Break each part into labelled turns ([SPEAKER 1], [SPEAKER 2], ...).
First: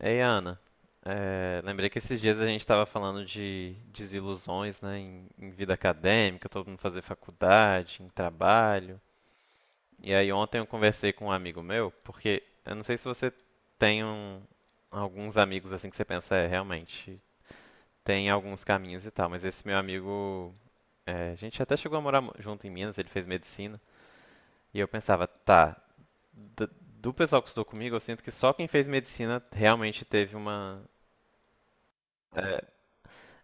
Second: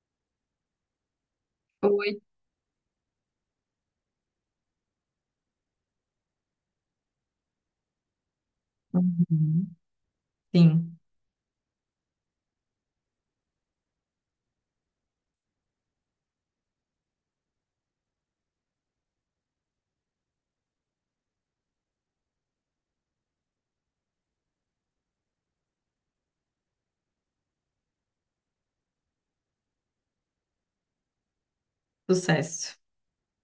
[SPEAKER 1] Ei, Ana, lembrei que esses
[SPEAKER 2] Oi.
[SPEAKER 1] dias a gente estava falando de desilusões, né, em vida acadêmica, todo mundo fazer faculdade, em trabalho.
[SPEAKER 2] Uhum.
[SPEAKER 1] E aí ontem eu
[SPEAKER 2] Sim,
[SPEAKER 1] conversei com um amigo meu, porque eu não sei se você tem um- alguns amigos assim que você pensa, é, realmente, tem alguns caminhos e tal, mas esse meu amigo, a gente até chegou a morar junto em Minas, ele fez medicina, e eu pensava, tá, d- do pessoal que estudou comigo, eu sinto que só quem fez medicina realmente teve uma. eh,
[SPEAKER 2] sucesso.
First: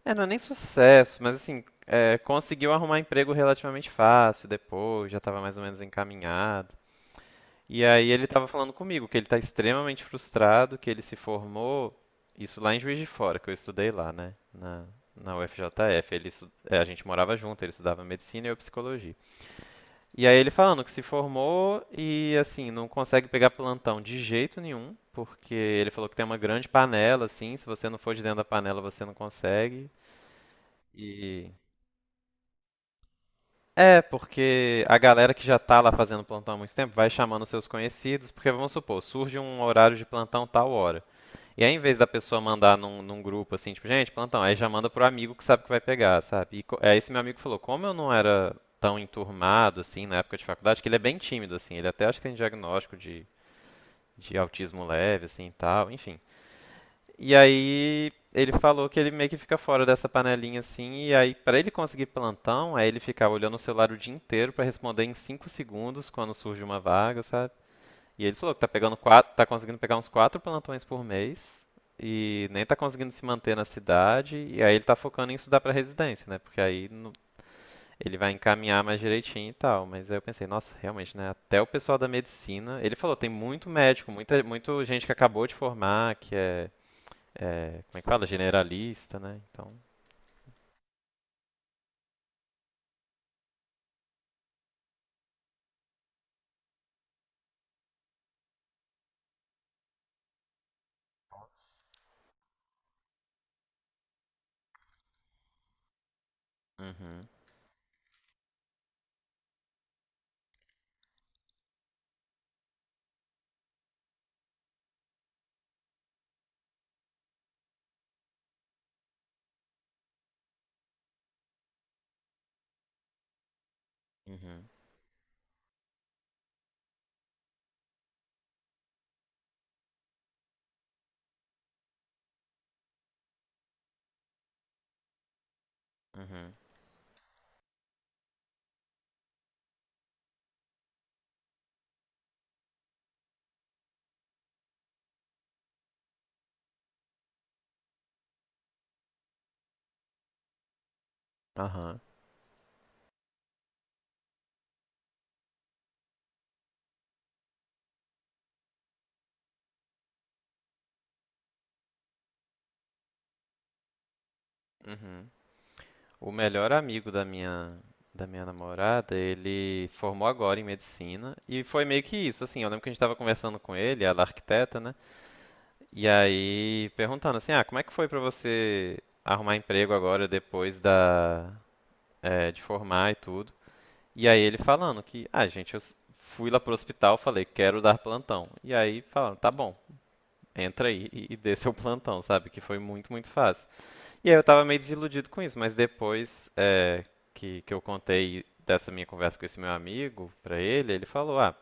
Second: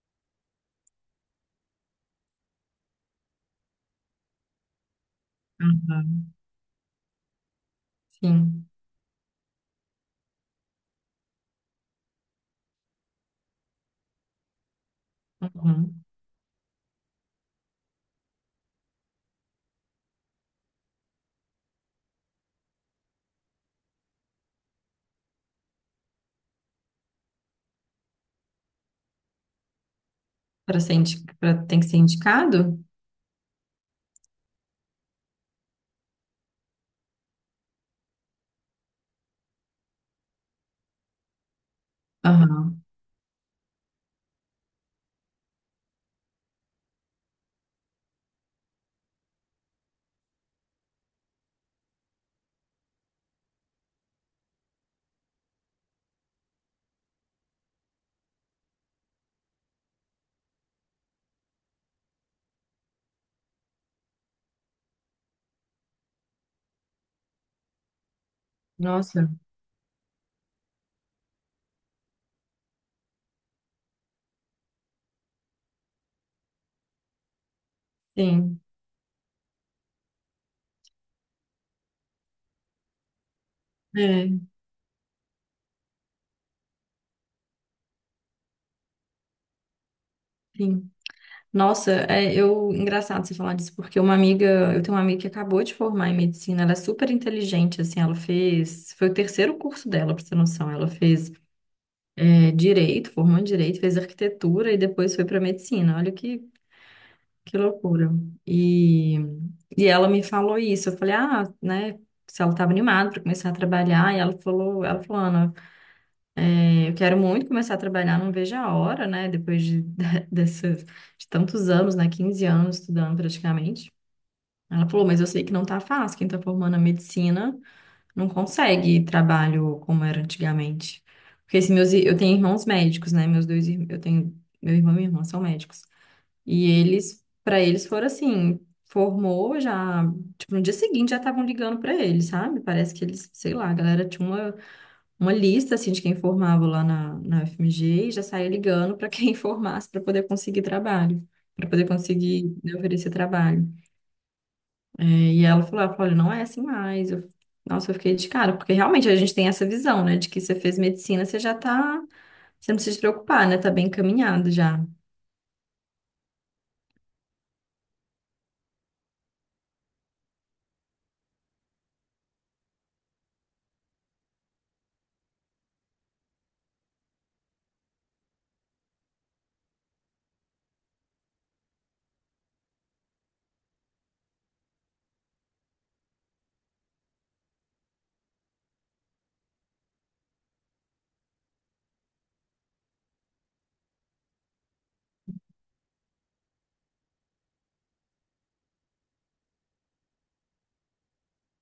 [SPEAKER 1] É, não é nem sucesso, mas assim, é, conseguiu arrumar emprego relativamente fácil depois, já estava mais ou menos
[SPEAKER 2] Uhum.
[SPEAKER 1] encaminhado. E aí ele estava
[SPEAKER 2] Sim.
[SPEAKER 1] falando comigo que ele está extremamente frustrado, que ele se formou, isso lá em Juiz de Fora, que eu estudei lá, né, na
[SPEAKER 2] Uhum.
[SPEAKER 1] UFJF. Ele, é, a gente morava junto, ele estudava medicina e eu psicologia. E aí ele falando que se formou e assim, não consegue pegar plantão de jeito nenhum, porque ele falou que tem uma grande panela, assim, se você não for de dentro da panela você não consegue.
[SPEAKER 2] Para ser indi...
[SPEAKER 1] E
[SPEAKER 2] pra... Tem que ser indicado?
[SPEAKER 1] É, porque a galera que já tá lá fazendo plantão há muito tempo vai chamando seus conhecidos, porque vamos supor, surge um horário de plantão tal hora. E aí, em vez da pessoa mandar
[SPEAKER 2] Aham.
[SPEAKER 1] num grupo assim, tipo, gente, plantão, aí já manda pro amigo que sabe que vai pegar, sabe? Aí esse meu amigo falou, como eu não era tão enturmado assim na época de faculdade, que ele é bem tímido assim, ele até acho que tem diagnóstico de autismo leve assim, e tal, enfim. E aí ele falou que ele meio que fica fora dessa panelinha assim, e aí pra ele conseguir plantão, aí ele ficava olhando o celular o dia inteiro pra responder em 5 segundos quando surge uma vaga, sabe? E ele falou que tá pegando
[SPEAKER 2] Nossa,
[SPEAKER 1] quatro, tá conseguindo pegar uns quatro plantões por mês e nem tá conseguindo se manter na cidade, e aí ele tá focando em estudar pra residência, né? Porque aí no- Ele vai
[SPEAKER 2] sim.
[SPEAKER 1] encaminhar mais direitinho e tal. Mas aí eu pensei, nossa, realmente, né? Até o pessoal da medicina, ele falou, tem muito médico,
[SPEAKER 2] É,
[SPEAKER 1] muito gente que acabou de formar, que é, como é que fala? Generalista, né? Então.
[SPEAKER 2] sim. Nossa, é, eu engraçado você falar disso, porque eu tenho uma amiga que acabou de formar em medicina, ela é super inteligente, assim, foi o terceiro curso dela, pra você ter noção, ela fez direito, formou em direito, fez arquitetura e depois foi para medicina. Olha
[SPEAKER 1] Uhum,
[SPEAKER 2] que loucura. E, e ela me falou isso. Eu falei, ah, né? Se ela estava animada para começar a trabalhar, e ela falou, Ana, eu quero muito começar a trabalhar, não vejo a hora, né? Depois de, dessas, de tantos anos, né? 15 anos estudando praticamente.
[SPEAKER 1] uhum,
[SPEAKER 2] Ela falou, mas eu sei que não tá fácil. Quem tá formando a medicina não consegue trabalho como era antigamente. Porque se meus, ir- eu tenho irmãos médicos, né? Meus dois, ir- eu tenho, meu irmão e minha irmã são médicos.
[SPEAKER 1] uhum,
[SPEAKER 2] E eles, para eles, foram assim, formou já, tipo, no dia seguinte já estavam ligando para eles, sabe? Parece que eles, sei lá, a galera tinha uma lista, assim, de quem formava lá na FMG e já saía ligando para quem formasse para poder conseguir trabalho, para poder
[SPEAKER 1] aham,
[SPEAKER 2] conseguir, né, oferecer trabalho. É, e ela falou, olha, não é assim mais. Nossa, eu fiquei de cara, porque realmente a gente tem essa visão, né, de que você fez medicina, você já tá, você não precisa se preocupar, né, tá bem encaminhado já.
[SPEAKER 1] uhum. O melhor amigo da minha namorada, ele formou agora em medicina e foi meio que isso, assim, eu lembro que a gente tava conversando com ele, ela é arquiteta, né? E aí perguntando assim, ah, como é que foi pra você arrumar emprego agora depois da é, de formar e tudo? E aí ele falando que, ah, gente, fui lá pro hospital, falei, quero dar plantão. E aí falando, tá bom, entra aí e dê seu plantão, sabe? Que foi muito, muito fácil. E aí eu tava meio desiludido com isso, mas depois é, que eu contei dessa minha conversa com esse meu amigo pra ele, ele falou: ah,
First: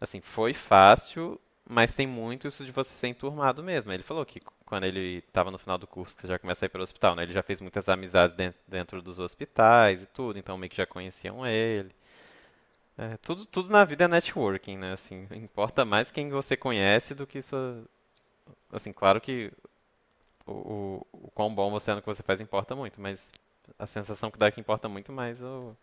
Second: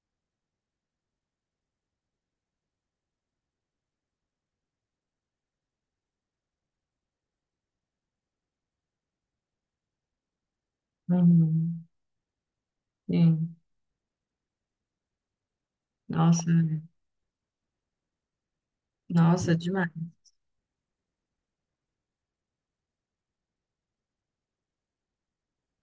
[SPEAKER 1] assim, foi fácil, mas tem muito isso de você ser enturmado mesmo. Ele falou que quando ele estava no final do curso, que você já começa a ir para o hospital, né? Ele já fez muitas amizades dentro dos hospitais e tudo, então meio que já conheciam
[SPEAKER 2] Uhum.
[SPEAKER 1] ele. É, tudo,
[SPEAKER 2] Sim.
[SPEAKER 1] tudo na vida é networking, né? Assim, importa mais quem
[SPEAKER 2] Nossa,
[SPEAKER 1] você
[SPEAKER 2] é.
[SPEAKER 1] conhece do que sua. Assim, claro que
[SPEAKER 2] Nossa, demais,
[SPEAKER 1] o quão bom você é no que você faz importa muito, mas a sensação que dá é que importa muito mais o,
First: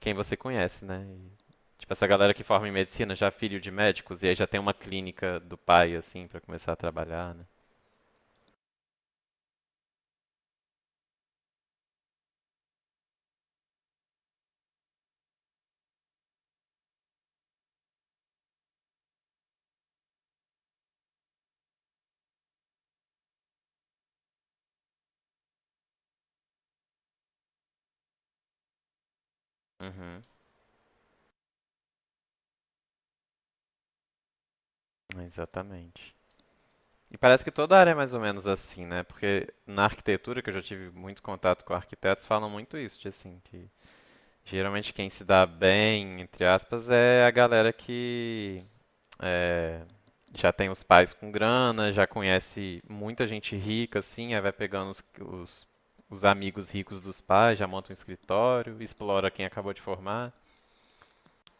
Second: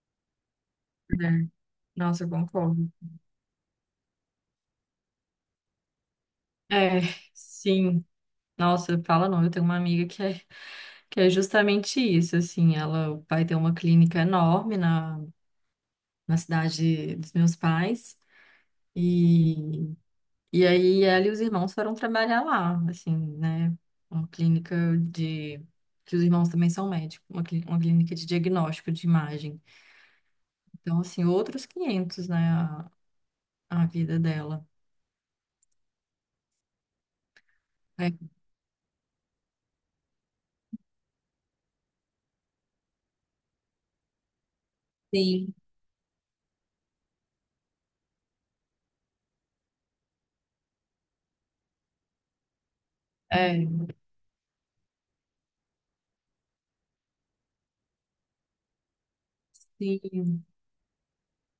[SPEAKER 1] quem você conhece, né? E,
[SPEAKER 2] né?
[SPEAKER 1] tipo, essa
[SPEAKER 2] Nossa, eu
[SPEAKER 1] galera que forma em
[SPEAKER 2] concordo.
[SPEAKER 1] medicina já é filho de médicos e aí já tem uma clínica do pai, assim, pra começar a
[SPEAKER 2] É,
[SPEAKER 1] trabalhar, né?
[SPEAKER 2] sim. Nossa, fala não, eu tenho uma amiga que é, que é, justamente isso, assim, ela vai ter uma clínica enorme na cidade dos meus pais, e, aí ela e os irmãos foram trabalhar lá, assim, né? Uma clínica de. Que os irmãos também são médicos, uma, clínica de diagnóstico de imagem.
[SPEAKER 1] Uhum,
[SPEAKER 2] Então, assim, outros 500, né, a, vida dela.
[SPEAKER 1] exatamente. E parece que toda área é
[SPEAKER 2] É,
[SPEAKER 1] mais ou menos assim, né? Porque na arquitetura, que eu já tive muito contato com arquitetos, falam muito isso, de assim, que geralmente quem se dá
[SPEAKER 2] sim.
[SPEAKER 1] bem, entre aspas, é a galera que é, já tem os pais com grana, já conhece muita gente
[SPEAKER 2] É,
[SPEAKER 1] rica, assim, aí vai pegando os amigos ricos dos pais, já monta um escritório, explora quem acabou de formar.
[SPEAKER 2] sim.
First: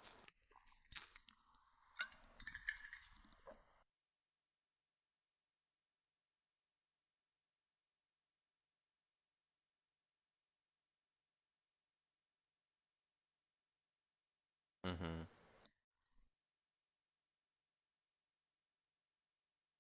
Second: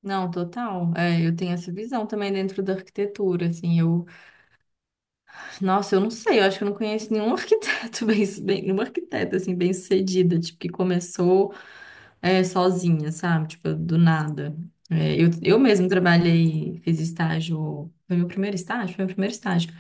[SPEAKER 2] Não, total. É, eu tenho essa visão também dentro da arquitetura, assim, eu. Nossa, eu não sei, eu acho que eu não conheço nenhum arquiteto bem, bem nenhuma arquiteta, assim, bem-sucedida, tipo, que começou sozinha, sabe? Tipo, do nada. É,
[SPEAKER 1] Uhum,
[SPEAKER 2] eu mesmo trabalhei, fiz estágio, foi meu primeiro estágio,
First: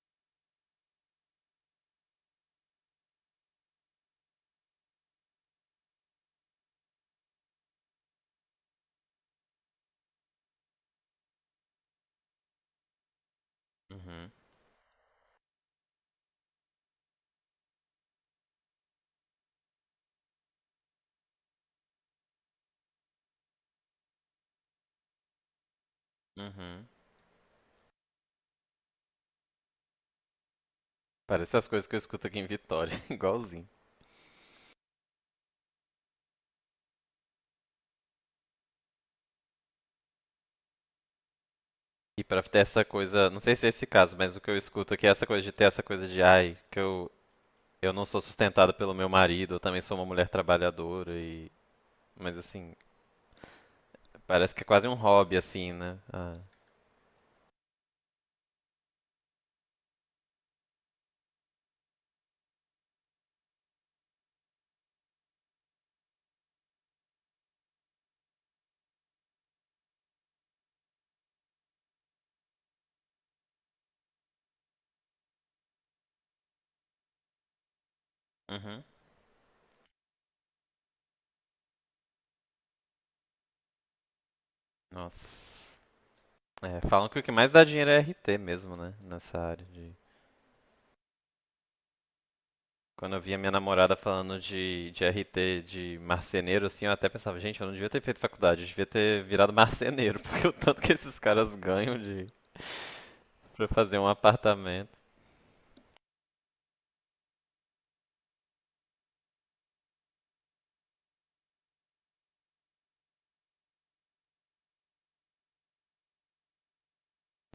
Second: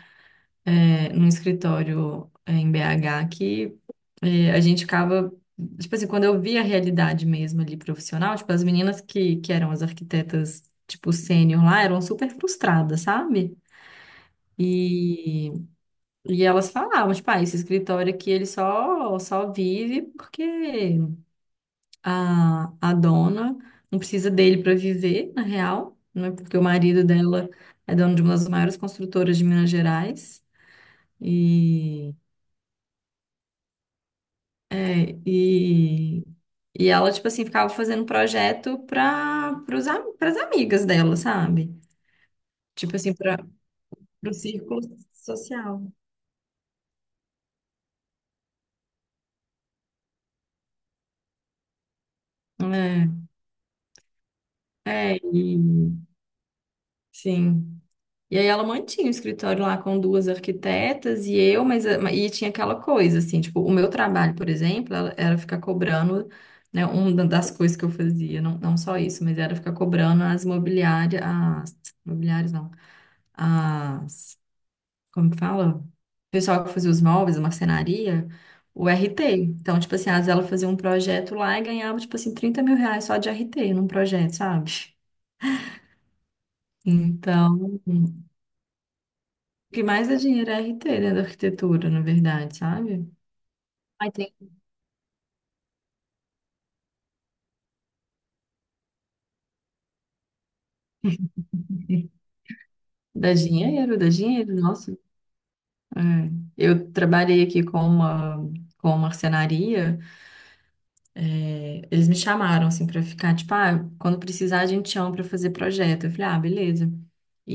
[SPEAKER 2] num escritório em BH que e a gente ficava, tipo assim, quando eu via a realidade mesmo ali profissional, tipo, as meninas que eram as arquitetas, tipo, sênior lá, eram super frustradas, sabe?
[SPEAKER 1] uhum,
[SPEAKER 2] E, e elas falavam, tipo, ah, esse escritório aqui, ele só vive porque a dona não precisa dele para viver, na real, né? Porque o
[SPEAKER 1] uhum.
[SPEAKER 2] marido dela é dono de uma das maiores construtoras de Minas Gerais.
[SPEAKER 1] Parece as coisas que eu
[SPEAKER 2] E,
[SPEAKER 1] escuto aqui em Vitória, igualzinho.
[SPEAKER 2] é, e E ela, tipo assim, ficava fazendo um projeto para as amigas dela, sabe?
[SPEAKER 1] E pra ter essa
[SPEAKER 2] Tipo assim,
[SPEAKER 1] coisa, não
[SPEAKER 2] para
[SPEAKER 1] sei se é esse caso,
[SPEAKER 2] o
[SPEAKER 1] mas o que eu
[SPEAKER 2] círculo
[SPEAKER 1] escuto aqui é essa coisa de ter essa
[SPEAKER 2] social.
[SPEAKER 1] coisa de, ai, eu não sou sustentada pelo meu marido, eu também sou uma mulher trabalhadora e. Mas assim, parece que é quase um
[SPEAKER 2] É, é,
[SPEAKER 1] hobby, assim, né?
[SPEAKER 2] e
[SPEAKER 1] Ah.
[SPEAKER 2] sim. E aí ela mantinha o escritório lá com duas arquitetas e eu, mas e tinha aquela coisa, assim, tipo, o meu trabalho, por exemplo, era ficar cobrando, né, uma das coisas que eu fazia, não, não só isso, mas era ficar cobrando as imobiliárias não, como que fala? O pessoal que fazia os móveis, a marcenaria,
[SPEAKER 1] Uhum,
[SPEAKER 2] o RT. Então, tipo assim, às vezes ela fazia um projeto lá e ganhava, tipo assim, 30 mil reais só de RT num projeto, sabe?
[SPEAKER 1] nossa. É, falam que o que mais dá
[SPEAKER 2] Então,
[SPEAKER 1] dinheiro é
[SPEAKER 2] o
[SPEAKER 1] RT mesmo, né? Nessa área
[SPEAKER 2] que
[SPEAKER 1] de.
[SPEAKER 2] mais dá dinheiro é RT, né, da arquitetura, na verdade, sabe?
[SPEAKER 1] Quando eu via minha namorada
[SPEAKER 2] Ai, tem.
[SPEAKER 1] falando de RT de marceneiro, assim, eu até pensava, gente, eu não devia ter feito faculdade, eu devia ter virado marceneiro, porque o tanto que esses caras ganham de pra fazer um
[SPEAKER 2] Dá dinheiro,
[SPEAKER 1] apartamento.
[SPEAKER 2] nossa. É. Eu trabalhei aqui com uma, marcenaria. Eles me chamaram, assim, pra ficar, tipo, ah, quando precisar a gente chama pra fazer projeto. Eu falei, ah, beleza.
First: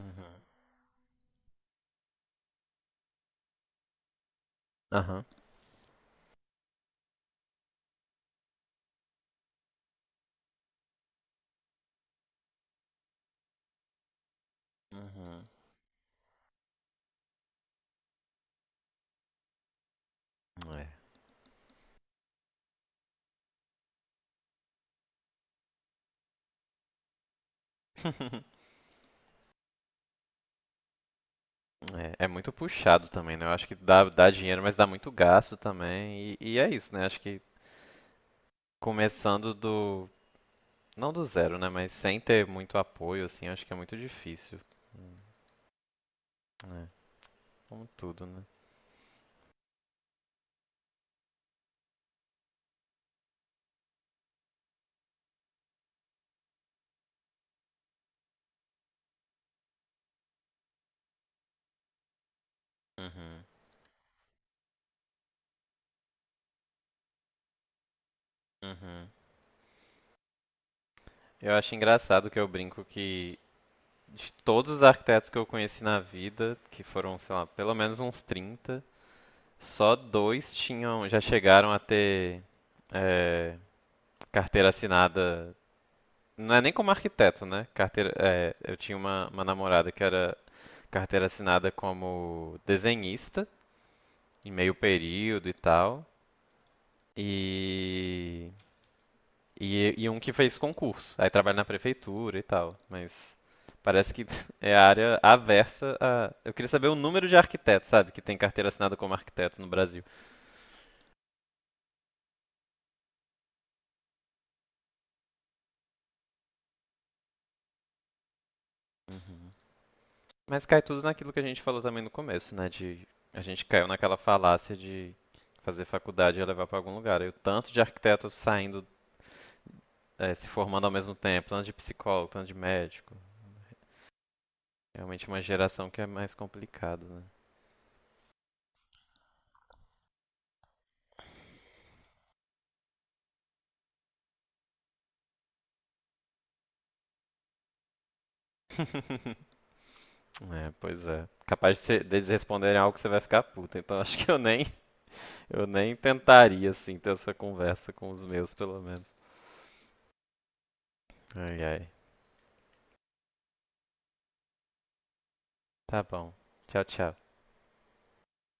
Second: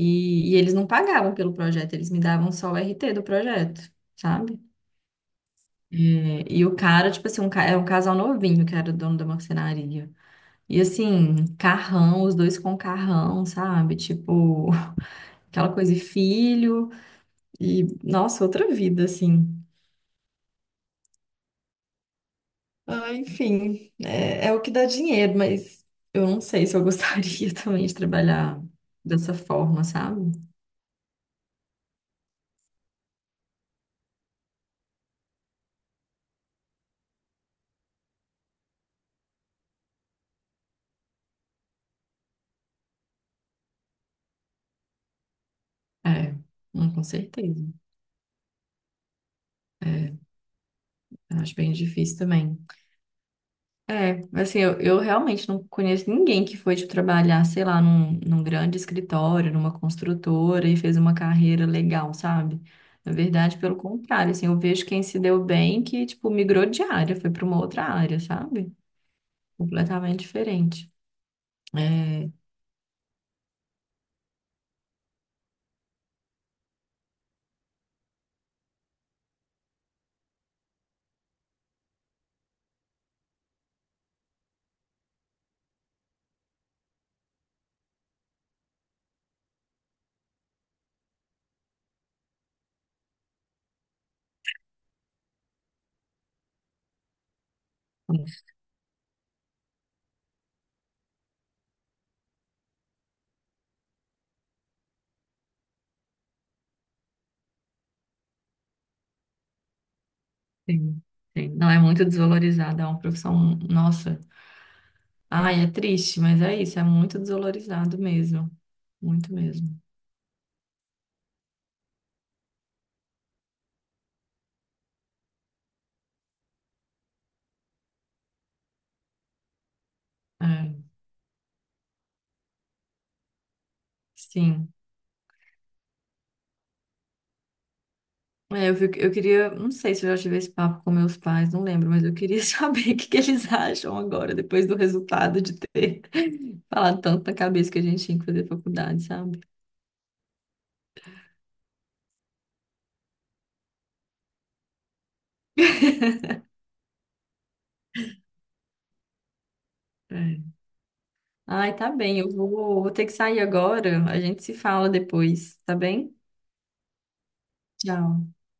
[SPEAKER 1] Uhum.
[SPEAKER 2] e eles não pagavam pelo projeto, eles me davam só o RT do projeto, sabe?
[SPEAKER 1] Aham.
[SPEAKER 2] É, e o cara, tipo assim, era um casal novinho que era dono da marcenaria. E assim, carrão, os dois com carrão, sabe? Tipo,
[SPEAKER 1] Uhum.
[SPEAKER 2] aquela coisa de filho. E, nossa, outra vida, assim.
[SPEAKER 1] É.
[SPEAKER 2] Ah, enfim, é, é o que dá dinheiro, mas eu não sei se eu gostaria também de trabalhar dessa forma, sabe?
[SPEAKER 1] É, é muito puxado também, né? Eu acho que dá dinheiro, mas dá muito gasto também. E é isso, né? Acho que começando do, não do zero, né? Mas sem ter muito apoio, assim, acho que é muito difícil. Hum,
[SPEAKER 2] É,
[SPEAKER 1] É,
[SPEAKER 2] não, com certeza.
[SPEAKER 1] como tudo, né?
[SPEAKER 2] É, eu acho bem difícil também. É, assim, eu realmente não conheço ninguém que foi de trabalhar, sei lá, num, grande escritório, numa construtora e fez uma carreira legal, sabe? Na
[SPEAKER 1] Uhum,
[SPEAKER 2] verdade, pelo contrário, assim, eu vejo quem se deu bem que, tipo, migrou de área, foi para uma outra área, sabe?
[SPEAKER 1] uhum.
[SPEAKER 2] Completamente diferente.
[SPEAKER 1] Eu acho
[SPEAKER 2] É,
[SPEAKER 1] engraçado que eu brinco que de todos os arquitetos que eu conheci na vida, que foram, sei lá, pelo menos uns trinta, só dois tinham, já chegaram a ter é, carteira assinada. Não é nem como arquiteto, né? Carteira, é, eu tinha uma namorada que era carteira assinada como desenhista, em meio período e tal. E, e um que fez concurso. Aí trabalha na prefeitura e tal. Mas parece que é a área aversa a. Eu queria saber o número de arquitetos, sabe? Que tem carteira assinada como arquitetos no Brasil.
[SPEAKER 2] sim, sim. Não é muito desvalorizado, é uma profissão, nossa. Ai, é triste, mas é isso, é muito desvalorizado mesmo. Muito
[SPEAKER 1] Uhum.
[SPEAKER 2] mesmo.
[SPEAKER 1] Mas cai tudo naquilo que a gente falou também no começo, né? De a gente caiu naquela falácia de fazer faculdade e levar para algum lugar. E o tanto de arquitetos saindo, se
[SPEAKER 2] É,
[SPEAKER 1] formando ao mesmo tempo, tanto de psicólogo, tanto de médico.
[SPEAKER 2] sim.
[SPEAKER 1] Realmente uma geração que é mais complicado, né?
[SPEAKER 2] É, eu queria, não sei se eu já tive esse papo com meus pais, não lembro, mas eu queria saber o que que eles acham agora, depois do resultado de ter falado tanto na cabeça que a gente tinha que fazer faculdade, sabe?
[SPEAKER 1] É, pois é. Capaz de deles responderem algo que você vai ficar puta. Então acho que eu nem tentaria, assim, ter essa conversa com os meus, pelo menos.
[SPEAKER 2] É.
[SPEAKER 1] Ai,
[SPEAKER 2] Ai,
[SPEAKER 1] ai.
[SPEAKER 2] tá bem, eu vou ter que sair agora, a gente se fala depois, tá
[SPEAKER 1] Tá
[SPEAKER 2] bem?
[SPEAKER 1] bom. Tchau, tchau.
[SPEAKER 2] Tchau.